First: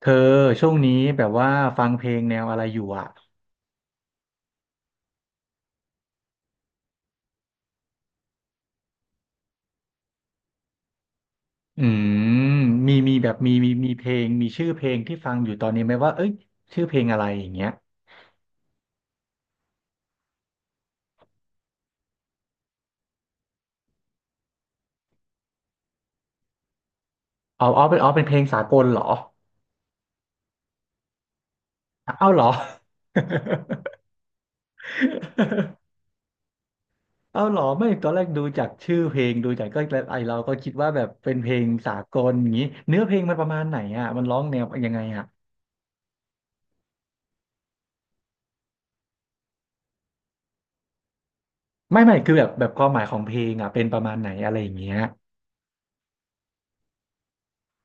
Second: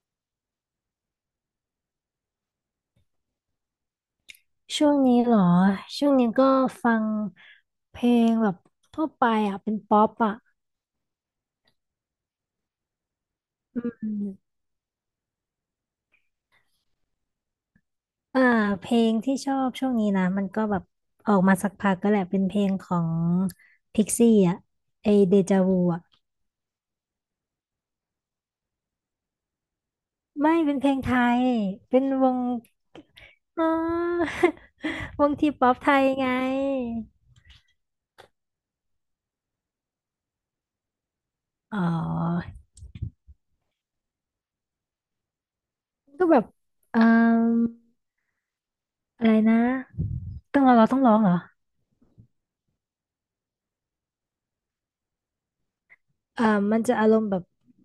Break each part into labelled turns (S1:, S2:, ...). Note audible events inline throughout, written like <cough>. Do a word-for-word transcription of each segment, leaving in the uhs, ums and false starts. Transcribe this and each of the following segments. S1: เธอช่วงนี้แบบว่าฟังเพลงแนวอะไรอยู่อ่ะ
S2: ช่วงนี้เหรอช่วงนี้ก็ฟังเพลงแบบทั่วไปอ่ะเป็นป๊อปอ่ะ
S1: อืมมีมีแบบมีมี
S2: อื
S1: มีเพลงมี
S2: ม
S1: ชื่อเพลงที่ฟังอยู่ตอนนี้ไหมว่าเอ้ยชื่อเพลงอะไรอย่างเงี้ย
S2: อ่าเพลงที่ชอบช่วงนี้นะมันก็แบบออกมาสักพักก็แหละเป็นเพลงของพิกซี่อ่ะไอเดจาวูอ่ะ
S1: เอาเอาเป็นเอาเป็นเพลงสากลเหรอ
S2: ไม่เป็นเพลงไทยเป็นว
S1: เอา
S2: ง
S1: เหรอ <laughs>
S2: <laughs> อ๋อ <laughs> วงทีป๊อปไทยไง
S1: เอาเหรอไม่ตอนแรกดูจากชื่อเพลงดูจากก็ไอเราก็คิดว่าแบบเป็นเพลง
S2: อ๋อ
S1: สากลอย่างงี้เนื้อเพลงมันประมาณไหนอ่ะมันร้องแนวยังไงอ่ะ
S2: ก็แบบเอ่มอะไรนะต้องเราเราต้องร้องเหรอ
S1: ไม่ไม่คือแบบแบบความหมายของเพลงอ่ะเป็นประมาณไหนอะไรอย่างเงี้ย
S2: อ่ามันจะอารมณ์แบบ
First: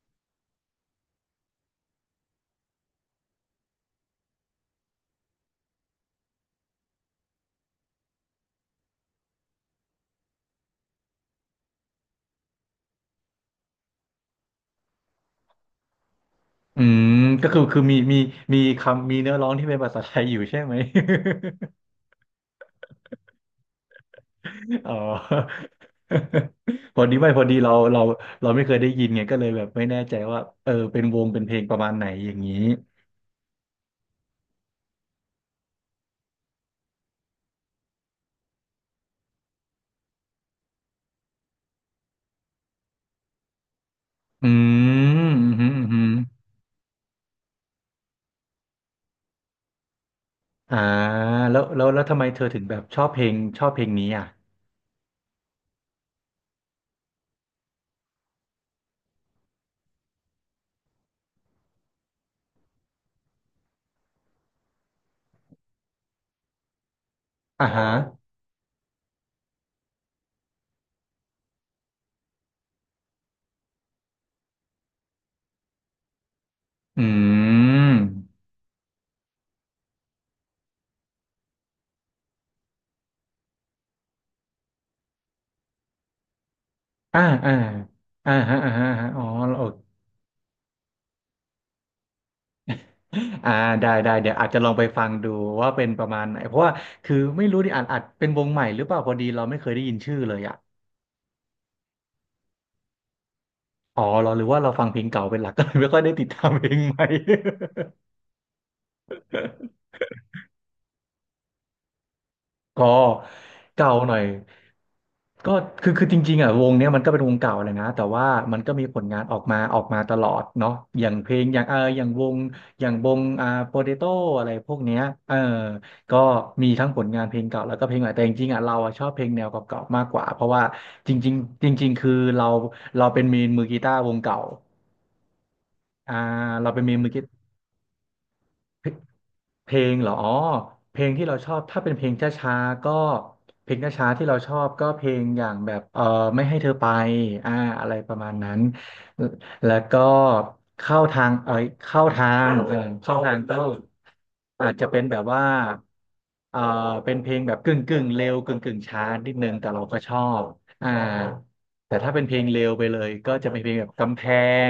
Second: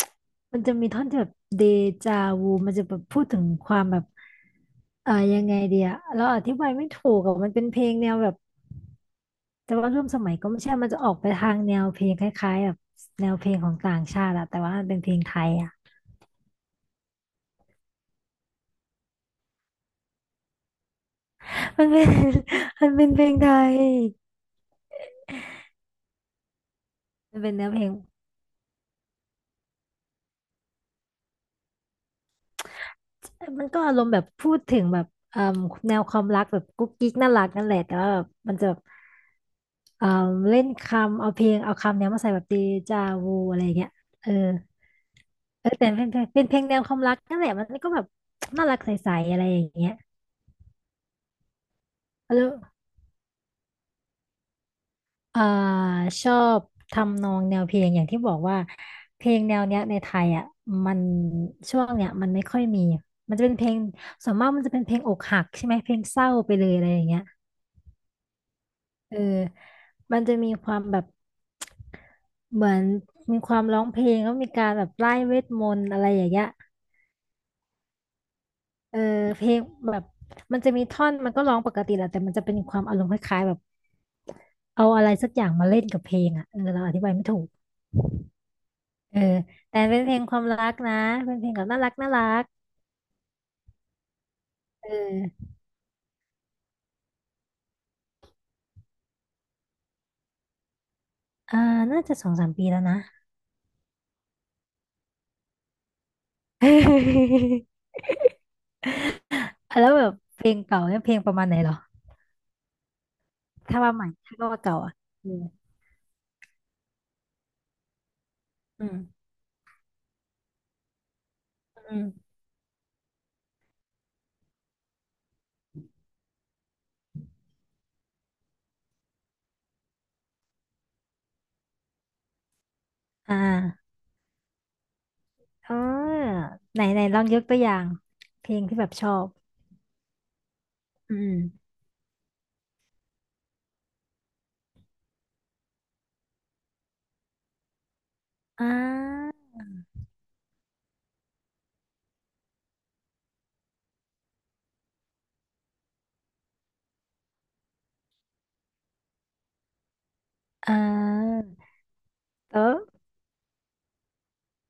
S2: <tsk> มันจะมีท่อนที่แบบเดจาวูมันจะแบบพูดถึงความแบบเอ่ายังไงเดียเราอธิบายไม่ถูกอะมันเป็นเพลงแนวแบบแต่ว่าร่วมสมัยก็ไม่ใช่มันจะออกไปทางแนวเพลงคล้ายๆแบบแนวเพลงของต่างชาติอะแต่ว่ามันเป็นเพลงไทยอะ
S1: อืมก็คือคือมีมีมีคำมีเนื้อร้องที่เป็นภาษาไทยอยู่ใช่ไหม
S2: มันเป็น <laughs> มันเป็นเพลงไทย
S1: <laughs> อ๋อ <laughs> พอดีไม่
S2: มั
S1: พ
S2: น
S1: อ
S2: เป็
S1: ดี
S2: นแนว
S1: เรา
S2: เพลง
S1: เราเราไม่เคยได้ยินไงก็เลยแบบไม่แน่ใจว่าเออเป็นวงเป็นเพลงประมาณไหนอย่างนี้
S2: มันก็อารมณ์แบบพูดถึงแบบเอ่มแนวความรักแบบกุ๊กกิ๊กน่ารักนั่นแหละแต่ว่าแบบมันจะแบบ เอ่อเล่นคำเอาเพลงเอาคำเนี้ยมาใส่แบบเดจาวูอะไรอย่างเงี้ยเออ
S1: อืมอื
S2: เออ
S1: ม
S2: แต่
S1: อื
S2: เป็
S1: ม
S2: นเพ
S1: อ
S2: ลงเป็น
S1: ม
S2: เพลงแนวความรักนั่นแหละมันก็แบบน่ารักใสๆอะไรอย่างเงี้ย
S1: อ่าแล้วแล้วแล้วทำไมเธอ
S2: แล้ว
S1: ถึงแบบชอบเพลงชอบเพลงนี้อ่ะ
S2: เอ่อชอบทำนองแนวเพลงอย่างที่บอกว่าเพลงแนวเนี้ยในไทยอ่ะมันช่วงเนี้ยมันไม่ค่อยมีมันจะเป็นเพลงส่วนมากมันจะเป็นเพลงอกหักใช่ไหมเพลงเศร้าไปเลยอะไรอย่างเงี้ย
S1: อ่าฮะ
S2: เออมันจะมีความแบบเหมือนมีความร้องเพลงแล้วมีการแบบไล่เวทมนต์อะไรอย่างเงี้ย
S1: อืม
S2: เออเพลงแบบมันจะมีท่อนมันก็ร้องปกติแหละแต่มันจะเป็นความอารมณ์คล้ายๆแบบเอาอะไรสักอย่างมาเล่นกับเพลงอ่ะเออเราอธิบาย
S1: อ่า
S2: ไม่ถูก
S1: อ่าอ่าฮะอ่าฮะอ่าฮะ
S2: เอ
S1: อ๋
S2: อ
S1: อโอ
S2: แต่
S1: เค
S2: เป็นเพลงความรักนะเป็นเพลงแบบน่ารักน่ารัก
S1: อ่าได้ได้เดี๋ยวอาจจะลองไป
S2: เอ
S1: ฟังดู
S2: อ
S1: ว่าเป็นประมาณไหนเพราะว่าคือไม่รู้ดิอาจอาจเป็นวงใหม่หรือเปล่าพอดีเราไม่เคยได้ยินชื่อเลยอ่ะ
S2: อ่าน่าจะสองสามปีแล้วนะ
S1: อ๋อเราหรือว่าเราฟังเพลงเก่าเป็นหลักก็เลยไม่ค่อยได้ติดตามเพลงใหม่
S2: <laughs> แล้วแบบเพลงเก่าเนี่ยเพลงประมาณไหนเหรอ
S1: <laughs> ก็
S2: ถ้า
S1: เก่า
S2: ว่าใหม่
S1: หน่อย
S2: ถ้าว่าเก่าอ่ะอืม
S1: ก็คือคือจริงๆอ่ะวงเนี้ยมันก็เป็นวงเก่าเลยนะแต่ว่ามันก็
S2: อื
S1: มีผ
S2: ม
S1: ลงานออกมาออกมาตลอดเนาะอย่างเพลงอย่างเออ
S2: อื
S1: อย่างว
S2: ม
S1: งอย่างวงอ่าโปเตโต้อะไรพวกเนี้ยเออก็มีทั้งผลงานเพลงเก่าแล้วก็เพลงใหม่แต่จริงๆอ่ะเราอ่ะชอบเพลงแนวเก่าๆมากกว่าเพราะว่าจริงๆจริงๆคือเราเราเป็น
S2: อ่
S1: เมนมือกี
S2: า
S1: ตาร์วงเก่า
S2: อ๋อ
S1: อ่าเรา
S2: ไห
S1: เป็
S2: น
S1: นเมน
S2: ไหน
S1: มือ
S2: ล
S1: กี
S2: อง
S1: ตาร์
S2: ยกตัวอย่างเพลงที่แบบชอบ
S1: เพลงเหรออ๋อเพลง
S2: อื
S1: ที่เราชอบ
S2: ม
S1: ถ้าเป็นเพลงช้าๆก็เพลงช้าๆที่เราชอบก็เพลงอย่างแบบเออไม่ให้เธอไปอ่าอะไรประมาณนั้น
S2: อ่า
S1: แล้วก็เข้าทางเออเข้าทางเออเข้าทางก็อาจจะเป็นแบบว่าเออเป็นเพลงแบบกึ่งกึ่งเร็วกึ่งกึ่งช้านิดนึงแต่เราก็ชอบ
S2: อ่
S1: อ่า
S2: า
S1: แต่ถ้าเป็นเพลง
S2: เอ
S1: เร็ว
S2: อ
S1: ไปเลยก็จะเป็นเพลงแบบกำแพ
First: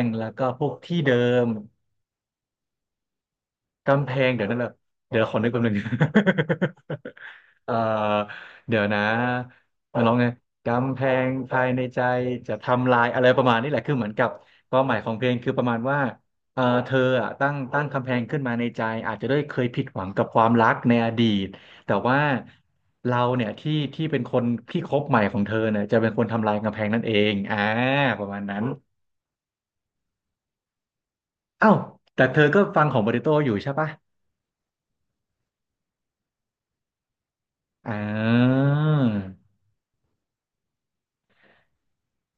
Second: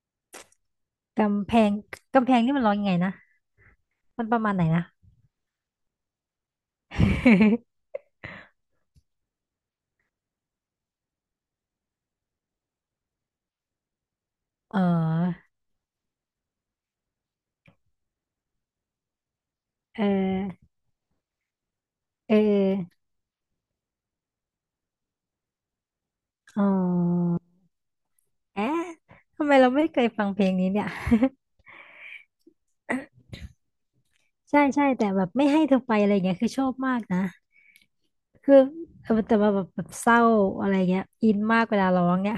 S1: งแล้วก็พวกที่เดิม
S2: กำแพงกำแพงนี่มันร้องยังไงนะ
S1: กำแพ
S2: มัน
S1: ง
S2: ประ
S1: เดี๋ยว
S2: มาณ
S1: นั่น
S2: ไหน
S1: แหละ
S2: นะ
S1: เดี๋ยวขอนึกแป๊บนึง <laughs> เอ่อ
S2: <laughs>
S1: เดี๋ยวนะมาลองไงกำแพงภายในใจจะทำลายอะไรประมาณนี้แหละคือเหมือนกับค
S2: เ
S1: วามหมายของเพลง
S2: ออ
S1: คือประมาณว่าเออเธออ่ะตั้งตั้งกำแพงขึ้นมาในใจอาจจะด้วยเคยผิดห
S2: เอ
S1: วังกับความรั
S2: อ
S1: กในอดีตแต่ว่า
S2: เออ
S1: เราเนี่ยที่ที่เป็นคนที่คบใหม่ของเธอเนี่ยจะเป็นคนทำลาย
S2: อ๋
S1: กำแพงนั่นเอง
S2: อ
S1: อ่าประมาณนั้น
S2: แอะทำไมเราไม่เคยฟังเพลงนี้เนี่ย
S1: เอ้าแต่เธอก็ฟังของโปเตโต้อยู่ใช่ปะ
S2: ใช่ใช่แต่แบบไม่ให้เธอไปอะไรเงี้ยคือชอบมากนะ
S1: อ่
S2: คือเออแต่
S1: า
S2: ว่าแบบแบบเศร้าอะไรเงี้ยอินมากเวลาร้องเนี่ย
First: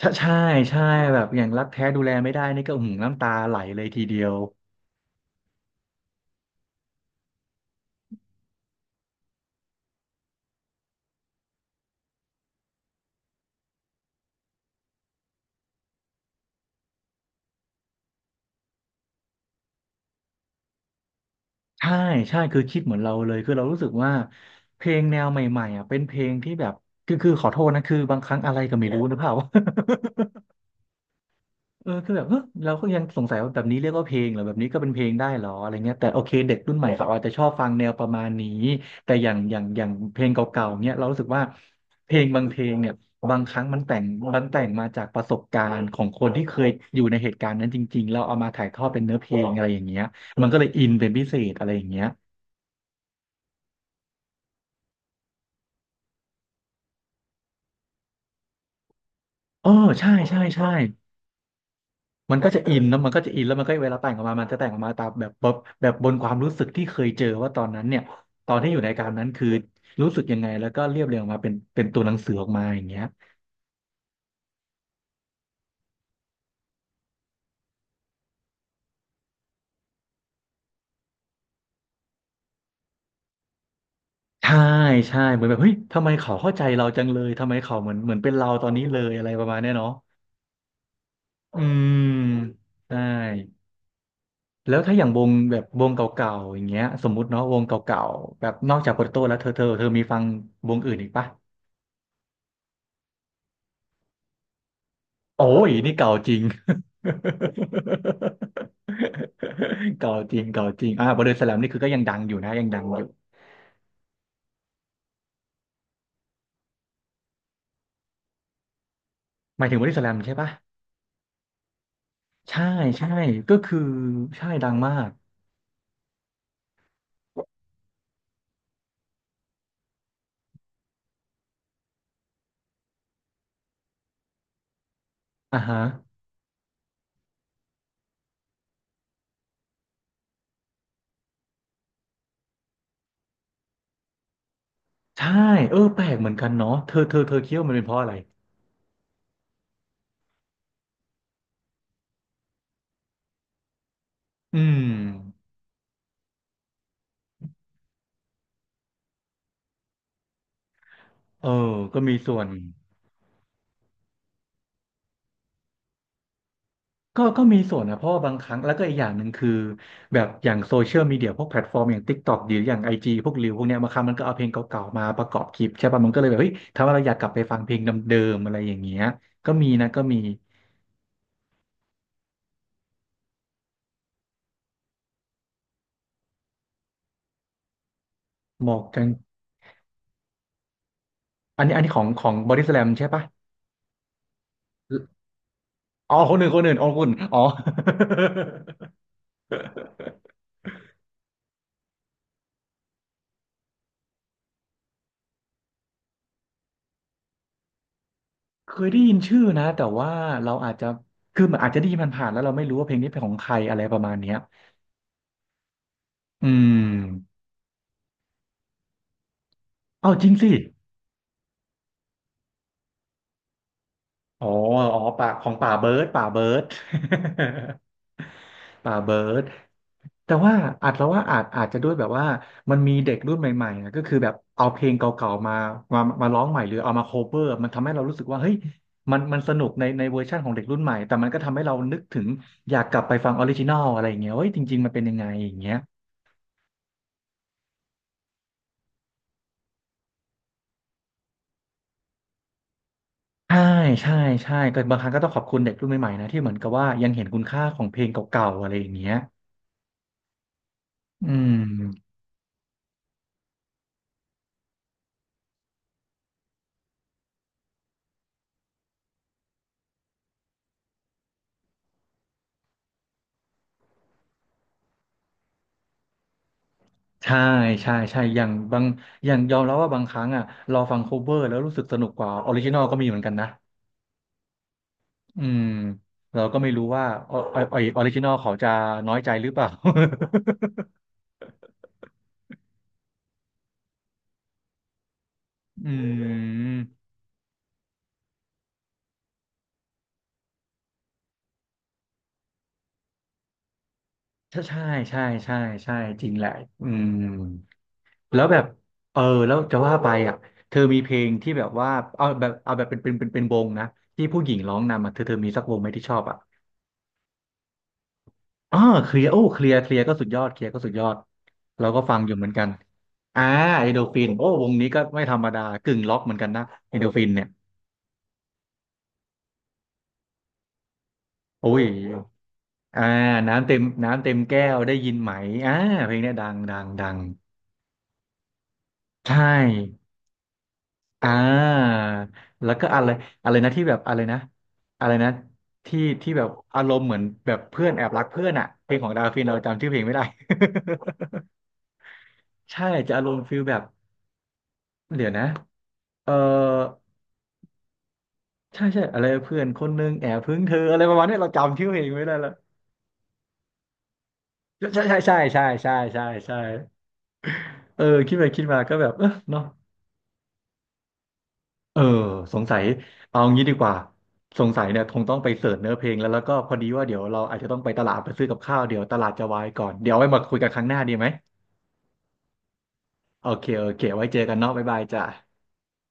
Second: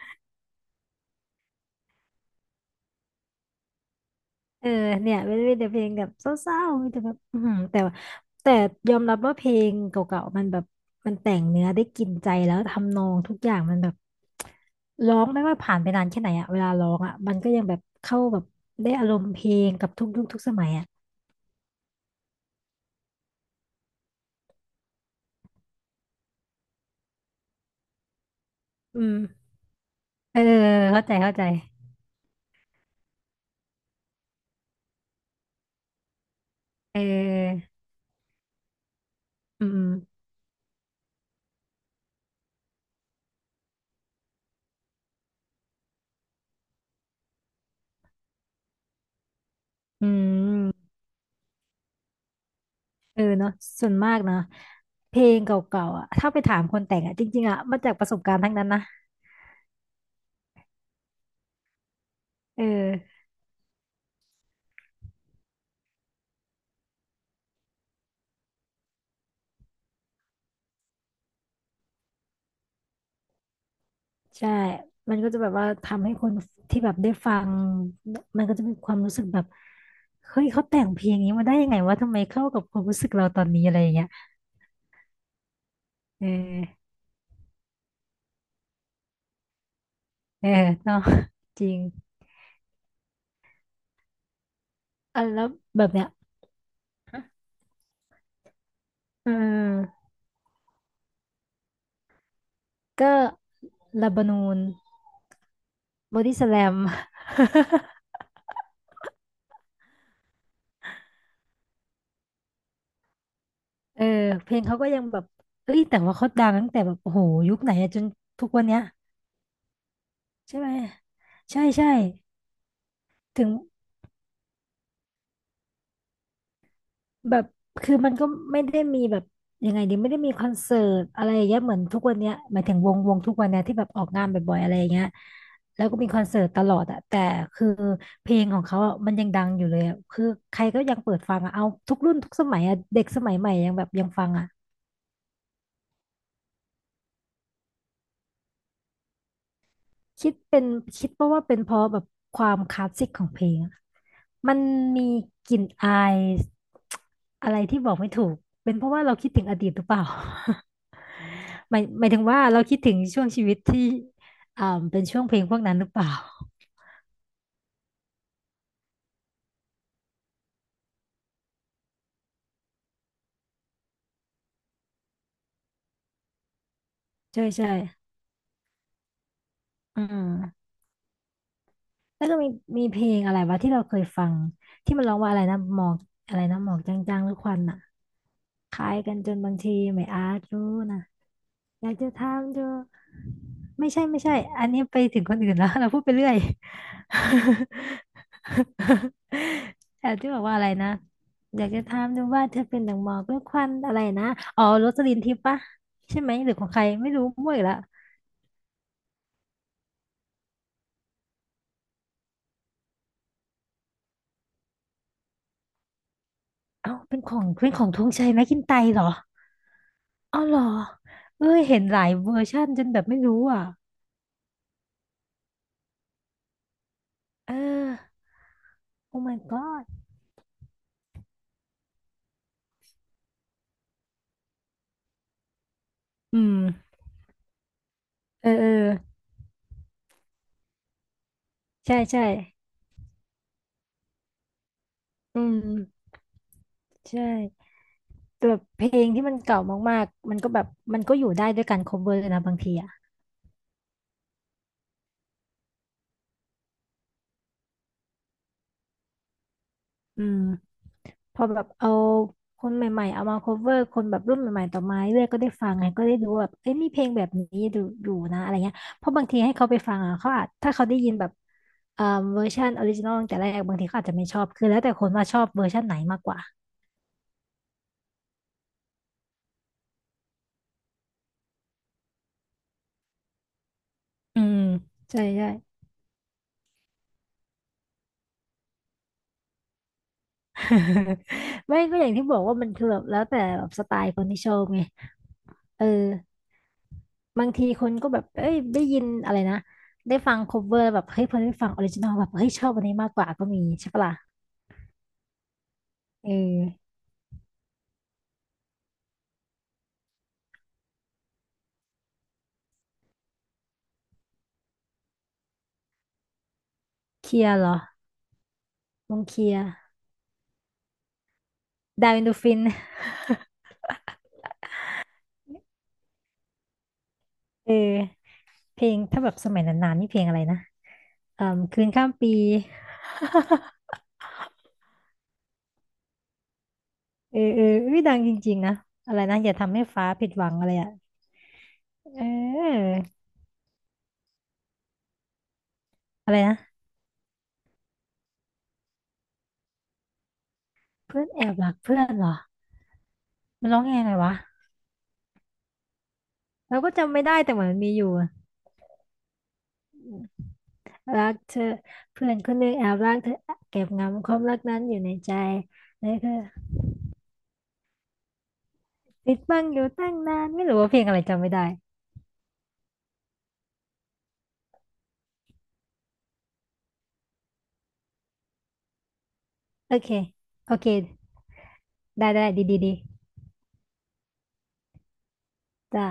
S1: ใช่ใช่ใช่แบบอย่างรักแท้ดูแลไม่ได้นี่ก็หึงน้ำตาไหลเลยทีเดียว
S2: เออเนี่ยไม่ได้แต่เพลงแบบเศร้าๆมีแต่แบบอือหือแต่ว่าแต่ยอมรับว่าเพลงเก่าๆมันแบบมันแต่งเนื้อได้กินใจแล้วทำนองทุกอย่างมันแบบร้องไม่ว่าผ่านไปนานแค่ไหนอะเวลาร้องอะมันก็ยังแบบเข้าแบบได้อารมณ์เพลงกับทุกยุคทุกสมัยอะ
S1: ใช่ใช่คือคิดเหมือนเราเลยคือเรารู้สึกว่าเพลงแนวใหม่ๆอ่ะเป็นเพลงที่แบบคือคือขอโทษนะคือบางครั้งอะไรก็ไม่รู้
S2: อื
S1: นะ
S2: ม
S1: เปล่า <laughs>
S2: เออเข้าใจเข้าใจ
S1: เออคือแบบเฮ้ยเราก็ยังสงสัยว่าแบบนี้เรียกว่าเพลงเหรอแบบนี้ก็เป็นเพลงได้เหรออะไรเงี้ยแต่โอเคเด็กรุ่นใหม่
S2: เ
S1: เขาอาจจะชอบฟั
S2: ออ
S1: งแนวประมาณนี้แต่อย่างอย่า
S2: อื
S1: งอ
S2: ม
S1: ย่างเพลงเก่าๆเนี้ยเรารู้สึกว่าเพลงบางเพลงเนี่ยบางครั้งมันแต่งมันแต่งมาจากประสบการณ์ของคนที่เคยอยู่ในเหตุการณ์นั้นจริงๆเราเอามาถ่ายทอดเป็นเนื้อเพลงอะไรอย่างเงี้ย
S2: อื
S1: มันก็เลยอิน
S2: ม
S1: เป็นพิเศษอะไรอย่างเงี้ย
S2: เออเนาะส่วนมากนะเพลงเก่าๆอะถ้าไปถามคนแต่งอะจริงๆอะมาจากประสบการณ์ทั้งนั้นนะ
S1: เออใช่ใช่ใช่ มันก็จะ
S2: เออ
S1: อินแล้วมันก็จะอินแล้วมันก็เวลาแต่งออกมามันจะแต่งออกมาตามแบบแบบแบบบนความรู้สึกที่เคยเจอว่าตอนนั้นเนี่ยตอนที่อยู่ในการนั้นคือรู้สึกยังไงแล้วก็เรียบเรียงออกมาเป็นเป็นตัวหนังสือออกมาอย่างเงี้ย
S2: ใช่ มันก็จะแบบว่าทำให้คนที่แบบได้ฟัง มันก็จะมีความรู้สึกแบบ เฮ้ยเขาแต่งเพลงนี้มาได้ยังไงวะทำไมเข้ากับความรู้สึกเราตอนนี้อะไรอย่างเงี้ย
S1: ใช่ใช่เหมือนแบบเฮ้ยทำไม
S2: เอ
S1: เขาเข้าใจ
S2: อ
S1: เราจังเลยทำไมเขาเหมือนเหมือนเป็นเราตอนนี้เลยอะไรประมาณเนี้ยเนาะ
S2: เออเนาะ
S1: อื
S2: จริง
S1: มใช่แล้วถ้าอย่างว
S2: อ่ะ
S1: ง
S2: แล้ว
S1: แบบ
S2: แบ
S1: วง
S2: บ
S1: เก
S2: เนี้ย
S1: ่าๆอย่างเงี้ยสมมุติเนาะวงเก่าๆแบบนอกจากโปเตโต้
S2: เ
S1: แล้วเธอเธอเธอ
S2: ออ
S1: มีฟังวงอื่นอีกปะ
S2: ก็ลาบานูน
S1: โอ้ยนี่เก่า
S2: บอ
S1: จ
S2: ดี้
S1: ริง
S2: สแลม
S1: <laughs> เก่าจริงเก่าจริงอ่าบอดี้สแลมนี่คือก็ยังดังอยู่นะยังดังอยู่
S2: เออเพลงเขาก็ยังแบบเอ้ยแต่ว่าเขาดังตั้งแต่แบบโอ้โหยุคไหนอะจนทุกวันเนี้ย
S1: หมายถึงบอดี้สแลมใช่ปะ
S2: ใช่ไหมใช่ใช่
S1: ใช่ใช่
S2: ถึง
S1: ก็คือใช่ดังมาก
S2: แบบคือมันก็ไม่ได้มีแบบยังไงดีไม่ได้มีคอนเสิร์ตอะไรอย่างเงี้ยเหมือนทุกวันเนี้ยหมายถึงวงวงทุกวันเนี้ยที่แบบออกงานบ่อยๆอะไรอย่างเงี้ย
S1: อ่าฮะ
S2: แล้วก็มีคอนเสิร์ตตลอดอะแต่คือเพลงของเขาอะมันยังดังอยู่เลยอะคือใครก็ยังเปิดฟังอะเอาทุกรุ่นทุกสมัยอะเด็กสมัยใหม่ยังแบบยังฟังอะ
S1: ใช่เออแปลกเหมือนกันเนาะเธอเธอเธอคิดว่ามันเป็นเพราะอะไร
S2: คิดเป็นคิดเพราะว่าเป็นเพราะแบบความคลาสสิกของเพลงอะมั
S1: อื
S2: น
S1: ม
S2: มีกลิ่นอายอะไรที่บอกไม่ถูกเป็นเพราะว่าเราคิดถึงอดีตหรือเปล่า
S1: เออ
S2: หมาย
S1: ก็
S2: หมาย
S1: มี
S2: ถึง
S1: ส่
S2: ว่า
S1: วน
S2: เราคิดถึงช่วงชีวิตที่อ่าเป็นช่วงเพลงพวกนั้นหรือเปล่า
S1: ก็ก็มีส่วนนะเพราะว่าบางครั้งแล้วก็อีกอย่างหนึ่งคือแบบอย่างโซเชียลมีเดียพวกแพลตฟอร์มอย่าง TikTok หรืออย่าง ไอ จี พวกรีวพวกเนี้ยบางครั้งมันก็เอาเพลงเก่าๆมาประกอบคลิปใช่ป่ะมันก็เลยแบบเฮ้ยทำให้เราอยากกลับไป
S2: ใช่
S1: ฟัง
S2: ใช่
S1: เพลงเดิมๆอะไรอย่างเงี้ยก็มีนะก็
S2: อื
S1: มี
S2: มแล้วก็มีมีเพลงอะไรวะที่เราเคยฟังที่มันร้องว่าอะไรนะหมอกอะไรนะหมอกจางๆหรือควันอ่ะ
S1: หม
S2: ค
S1: อก
S2: ล้าย
S1: กัน
S2: กันจนบางทีไม่อาจรู้นะ
S1: อันนี้อัน
S2: อ
S1: นี้
S2: ยาก
S1: ของ
S2: จะ
S1: ขอ
S2: ถา
S1: ง
S2: ม
S1: บอ
S2: ดู
S1: ดี้สแลมใช่ป่ะ
S2: ไม่ใช่ไม่ใช่ อันนี้ไปถึงคนอื่นแล้ว <laughs> เราพูดไป
S1: อ๋อ
S2: เรื่
S1: ค
S2: อ
S1: น
S2: ย
S1: หนึ่งคนหนึ่งอ๋อคุณอ๋อ
S2: <laughs> แต่ที่
S1: <laughs>
S2: บอกว่าอะไรนะอยากจะถามดูว่าเธอเป็นดังหมอกหรือควันอะไรนะอ๋อโรสลินทิพย์ปะใช่ไหมหรือของใครไม่รู้มั่วอีกแล้ว
S1: เคยได้ยินชื่อนะแต่ว่าเราอาจจะคือมันอาจจะได้ยินผ่านๆแล้วเราไม่รู้ว่าเพลงนี้เป็นของใครอะไรประมาณเนี้ยอืม
S2: เอ้าเป็นของเป็นของธงชัยไหมกินไตร์เหรอ
S1: เอาจริง
S2: อ๋อ
S1: สิ
S2: เหรอ เอ้ยเห็นหลายเวอร์ชั่นจนแบบไม่รู้อ่ะ
S1: อ๋ออ๋อป่าของป่าเบิร์ดป่าเบิร์ด
S2: เออ
S1: <laughs> ป่าเบิ
S2: โอ้
S1: ร์
S2: my
S1: ด
S2: god
S1: แต่ว่าอาจแล้วว่าอาจอาจจะด้วยแบบว่ามันมีเด็กรุ่นใหม่ๆนะก็คือแบบเอาเพลงเก่าๆมามามา
S2: อื
S1: ร้อง
S2: ม
S1: ใหม่หรือเอามาโคเวอร์มันทำให้เรารู้สึกว่า
S2: เอ
S1: เฮ้ย
S2: อเออ
S1: มันมันสนุกในในเวอร์ชันของเด็กรุ่นใหม่แต่มันก็ทำให้เรา
S2: ใช่
S1: นึกถึ
S2: ใช่
S1: งอยากกลับไปฟังออริจินอลอะไรอย่างเงี้ยเฮ้ยจริงๆมันเป็นยังไง
S2: อื
S1: อย่างเงี้ย
S2: มใช่ แต่แบบเพลงที่มันเก่ามากๆมันก็แบบมันก็อยู่ได้ด้วยการ cover นะบางทีอ่ะ
S1: ใช่ใช่ใช่ก็บางครั้งก็ต้องขอบคุณเด็กรุ่นใหม่ๆนะที่เหมือนกับว่ายังเห็นคุณค่าของเพลงเก่าๆอะไรอย่างเงี้ย
S2: อืม
S1: อื
S2: พอแบ
S1: ม
S2: บเอาคนใหม่ๆเอามา cover คนแบบรุ่นใหม่ๆต่อมาเรื่อยๆก็ได้ฟังไงก็ได้ดูว่าแบบเอ้ยมีเพลงแบบนี้ดูอยู่นะอะไรเงี้ยเพราะบางทีให้เขาไปฟังอ่ะเขาอาจถ้าเขาได้ยินแบบเอ่อเวอร์ชันออริจินอลตั้งแต่แรกบางทีเขาอาจจะไม่ชอบคือแล้วแต่คนว่าชอบเวอร์ชันไหนมากกว่า
S1: ใช่ใช่ใช่อย่างบางอย่างยอมรับว่าบางครั้งอ่ะเราฟังโคเวอร์แล้วรู้สึกสนุกกว่าออริจินอลก็มีเหมือนกันนะ
S2: อืมใช่
S1: อื
S2: ใช่
S1: มเราก็ไม่รู้ว่าอออออริจินอลเขาจะน้อยใจหรือเปล่า
S2: <laughs> ไม่ก็อย่างที่บอกว่ามันคือแบบแล้วแต่แบบสไตล์คนที่ชอบไงเอ
S1: <laughs>
S2: อ
S1: อืม
S2: บางทีคนก็แบบเอ้ยได้ยินอะไรนะได้ฟังคเวอร์แบบเฮ้ยพอได้ฟังออริจินอลแบบเฮ้ยชอบอันนี้มากกว่าก็มีใช่ปะล่ะ
S1: ใช่ใช่ใช่ใช่ใช่จ
S2: เอ
S1: ริงแหละ
S2: อ
S1: อืมแล้วแบบเออแล้วจะว่าไปอ่ะเธอมีเพลงที่แบบว่าเอาแบบเอาแบบเป็นเป็นเป็นเป็นวงนะที่ผู้หญิงร้องนำอ่ะเธอเธอมีสักวงไหมที่ชอบอ่ะ
S2: เคลียร์เหรอ
S1: อ่าเค
S2: ว
S1: ลี
S2: ง
S1: ยร์
S2: เค
S1: โอ้
S2: ลีย
S1: เค
S2: ร์
S1: ลียร์เคลียร์ก็สุดยอดเคลียร์ก็สุดยอดเราก็
S2: ดา
S1: ฟั
S2: ว
S1: ง
S2: อิน
S1: อยู่
S2: ดู
S1: เหมือน
S2: ฟิน
S1: กันอ่าเอโดฟินโอ้วงนี้ก็ไม่ธรรมดากึ่งล็อกเหมือนกันนะเอโดฟินเนี่ย
S2: เออเพลงถ้าแบบสมัยนานๆนี่เพลงอะไรนะเอ่อ
S1: โอ้
S2: คื
S1: ย
S2: นข้ามปี
S1: อ่าน้ำเต็มน้ำเต็มแก้วได้ยินไหมอ่าเพลงเนี้ยดังดังดัง
S2: เออเออเอ้ยดังจริงๆนะอะไรนะ
S1: ใช่
S2: อย่าทำให้ฟ้าผิดหวังอะไรอ่ะ
S1: อ่า
S2: เ
S1: แล้ว
S2: ออ
S1: ก็อะไรอะไรนะที่แบบอะไรนะอะไรนะที่ที่
S2: อะไร
S1: แบบ
S2: นะ
S1: อารมณ์เหมือนแบบเพื่อนแอบรักเพื่อนอะเพลงของดาฟินเราจำชื่อเพลงไม่ได้
S2: เพื่อนแอบรักเพื่อนเหรอ
S1: <laughs> ใช่จะอารมณ์ฟิล
S2: มัน
S1: แบ
S2: ร้อ
S1: บ
S2: งยังไงวะ
S1: เดี๋ยวนะเออ
S2: เราก็จำไม่ได้แต่เหมือนมันมีอยู่
S1: ใช่ใช่อะไรเพื่อนคนนึงแอบพึ่งเธออะไรประมา
S2: รั
S1: ณ
S2: ก
S1: เนี้ยเรา
S2: เธอ
S1: จำชื่อเพลงไม่
S2: เพื่อ
S1: ได้
S2: น
S1: แล้
S2: ค
S1: ว
S2: นหนึ่งแอบรักเธอเก็บงำความรักนั้นอยู่
S1: ใช่
S2: ในใจ
S1: ใช่ใช่ใช่
S2: นี่
S1: ใช่ใช่
S2: คือ
S1: ใช่เออคิดไปคิดมาก็แบบเออ
S2: ติดบั
S1: เนาะ
S2: งอยู่ตั้งนานไม่รู้ว่าเพลงอะไรจำไม่ได้
S1: เออสงสัยเอางี้ดีกว่าสงสัยเนี่ยคงต้องไปเสิร์ชเนื้อเพลงแล้วแล้วก็พอดีว่าเดี๋ยวเราอาจจะต้องไปตลาดไปซื้อกับข้าวเดี๋ยวตลาดจะวายก่อน
S2: โอ
S1: เดี๋
S2: เค
S1: ยวเอาไว้มาคุยกัน
S2: โอ
S1: ครั้งหน้าดีไห
S2: เค
S1: ม
S2: ได้ได้ดีดีดี
S1: โอเคโอเคไว้เจอกันเนาะบ๊ายบายจ้ะ
S2: จ้า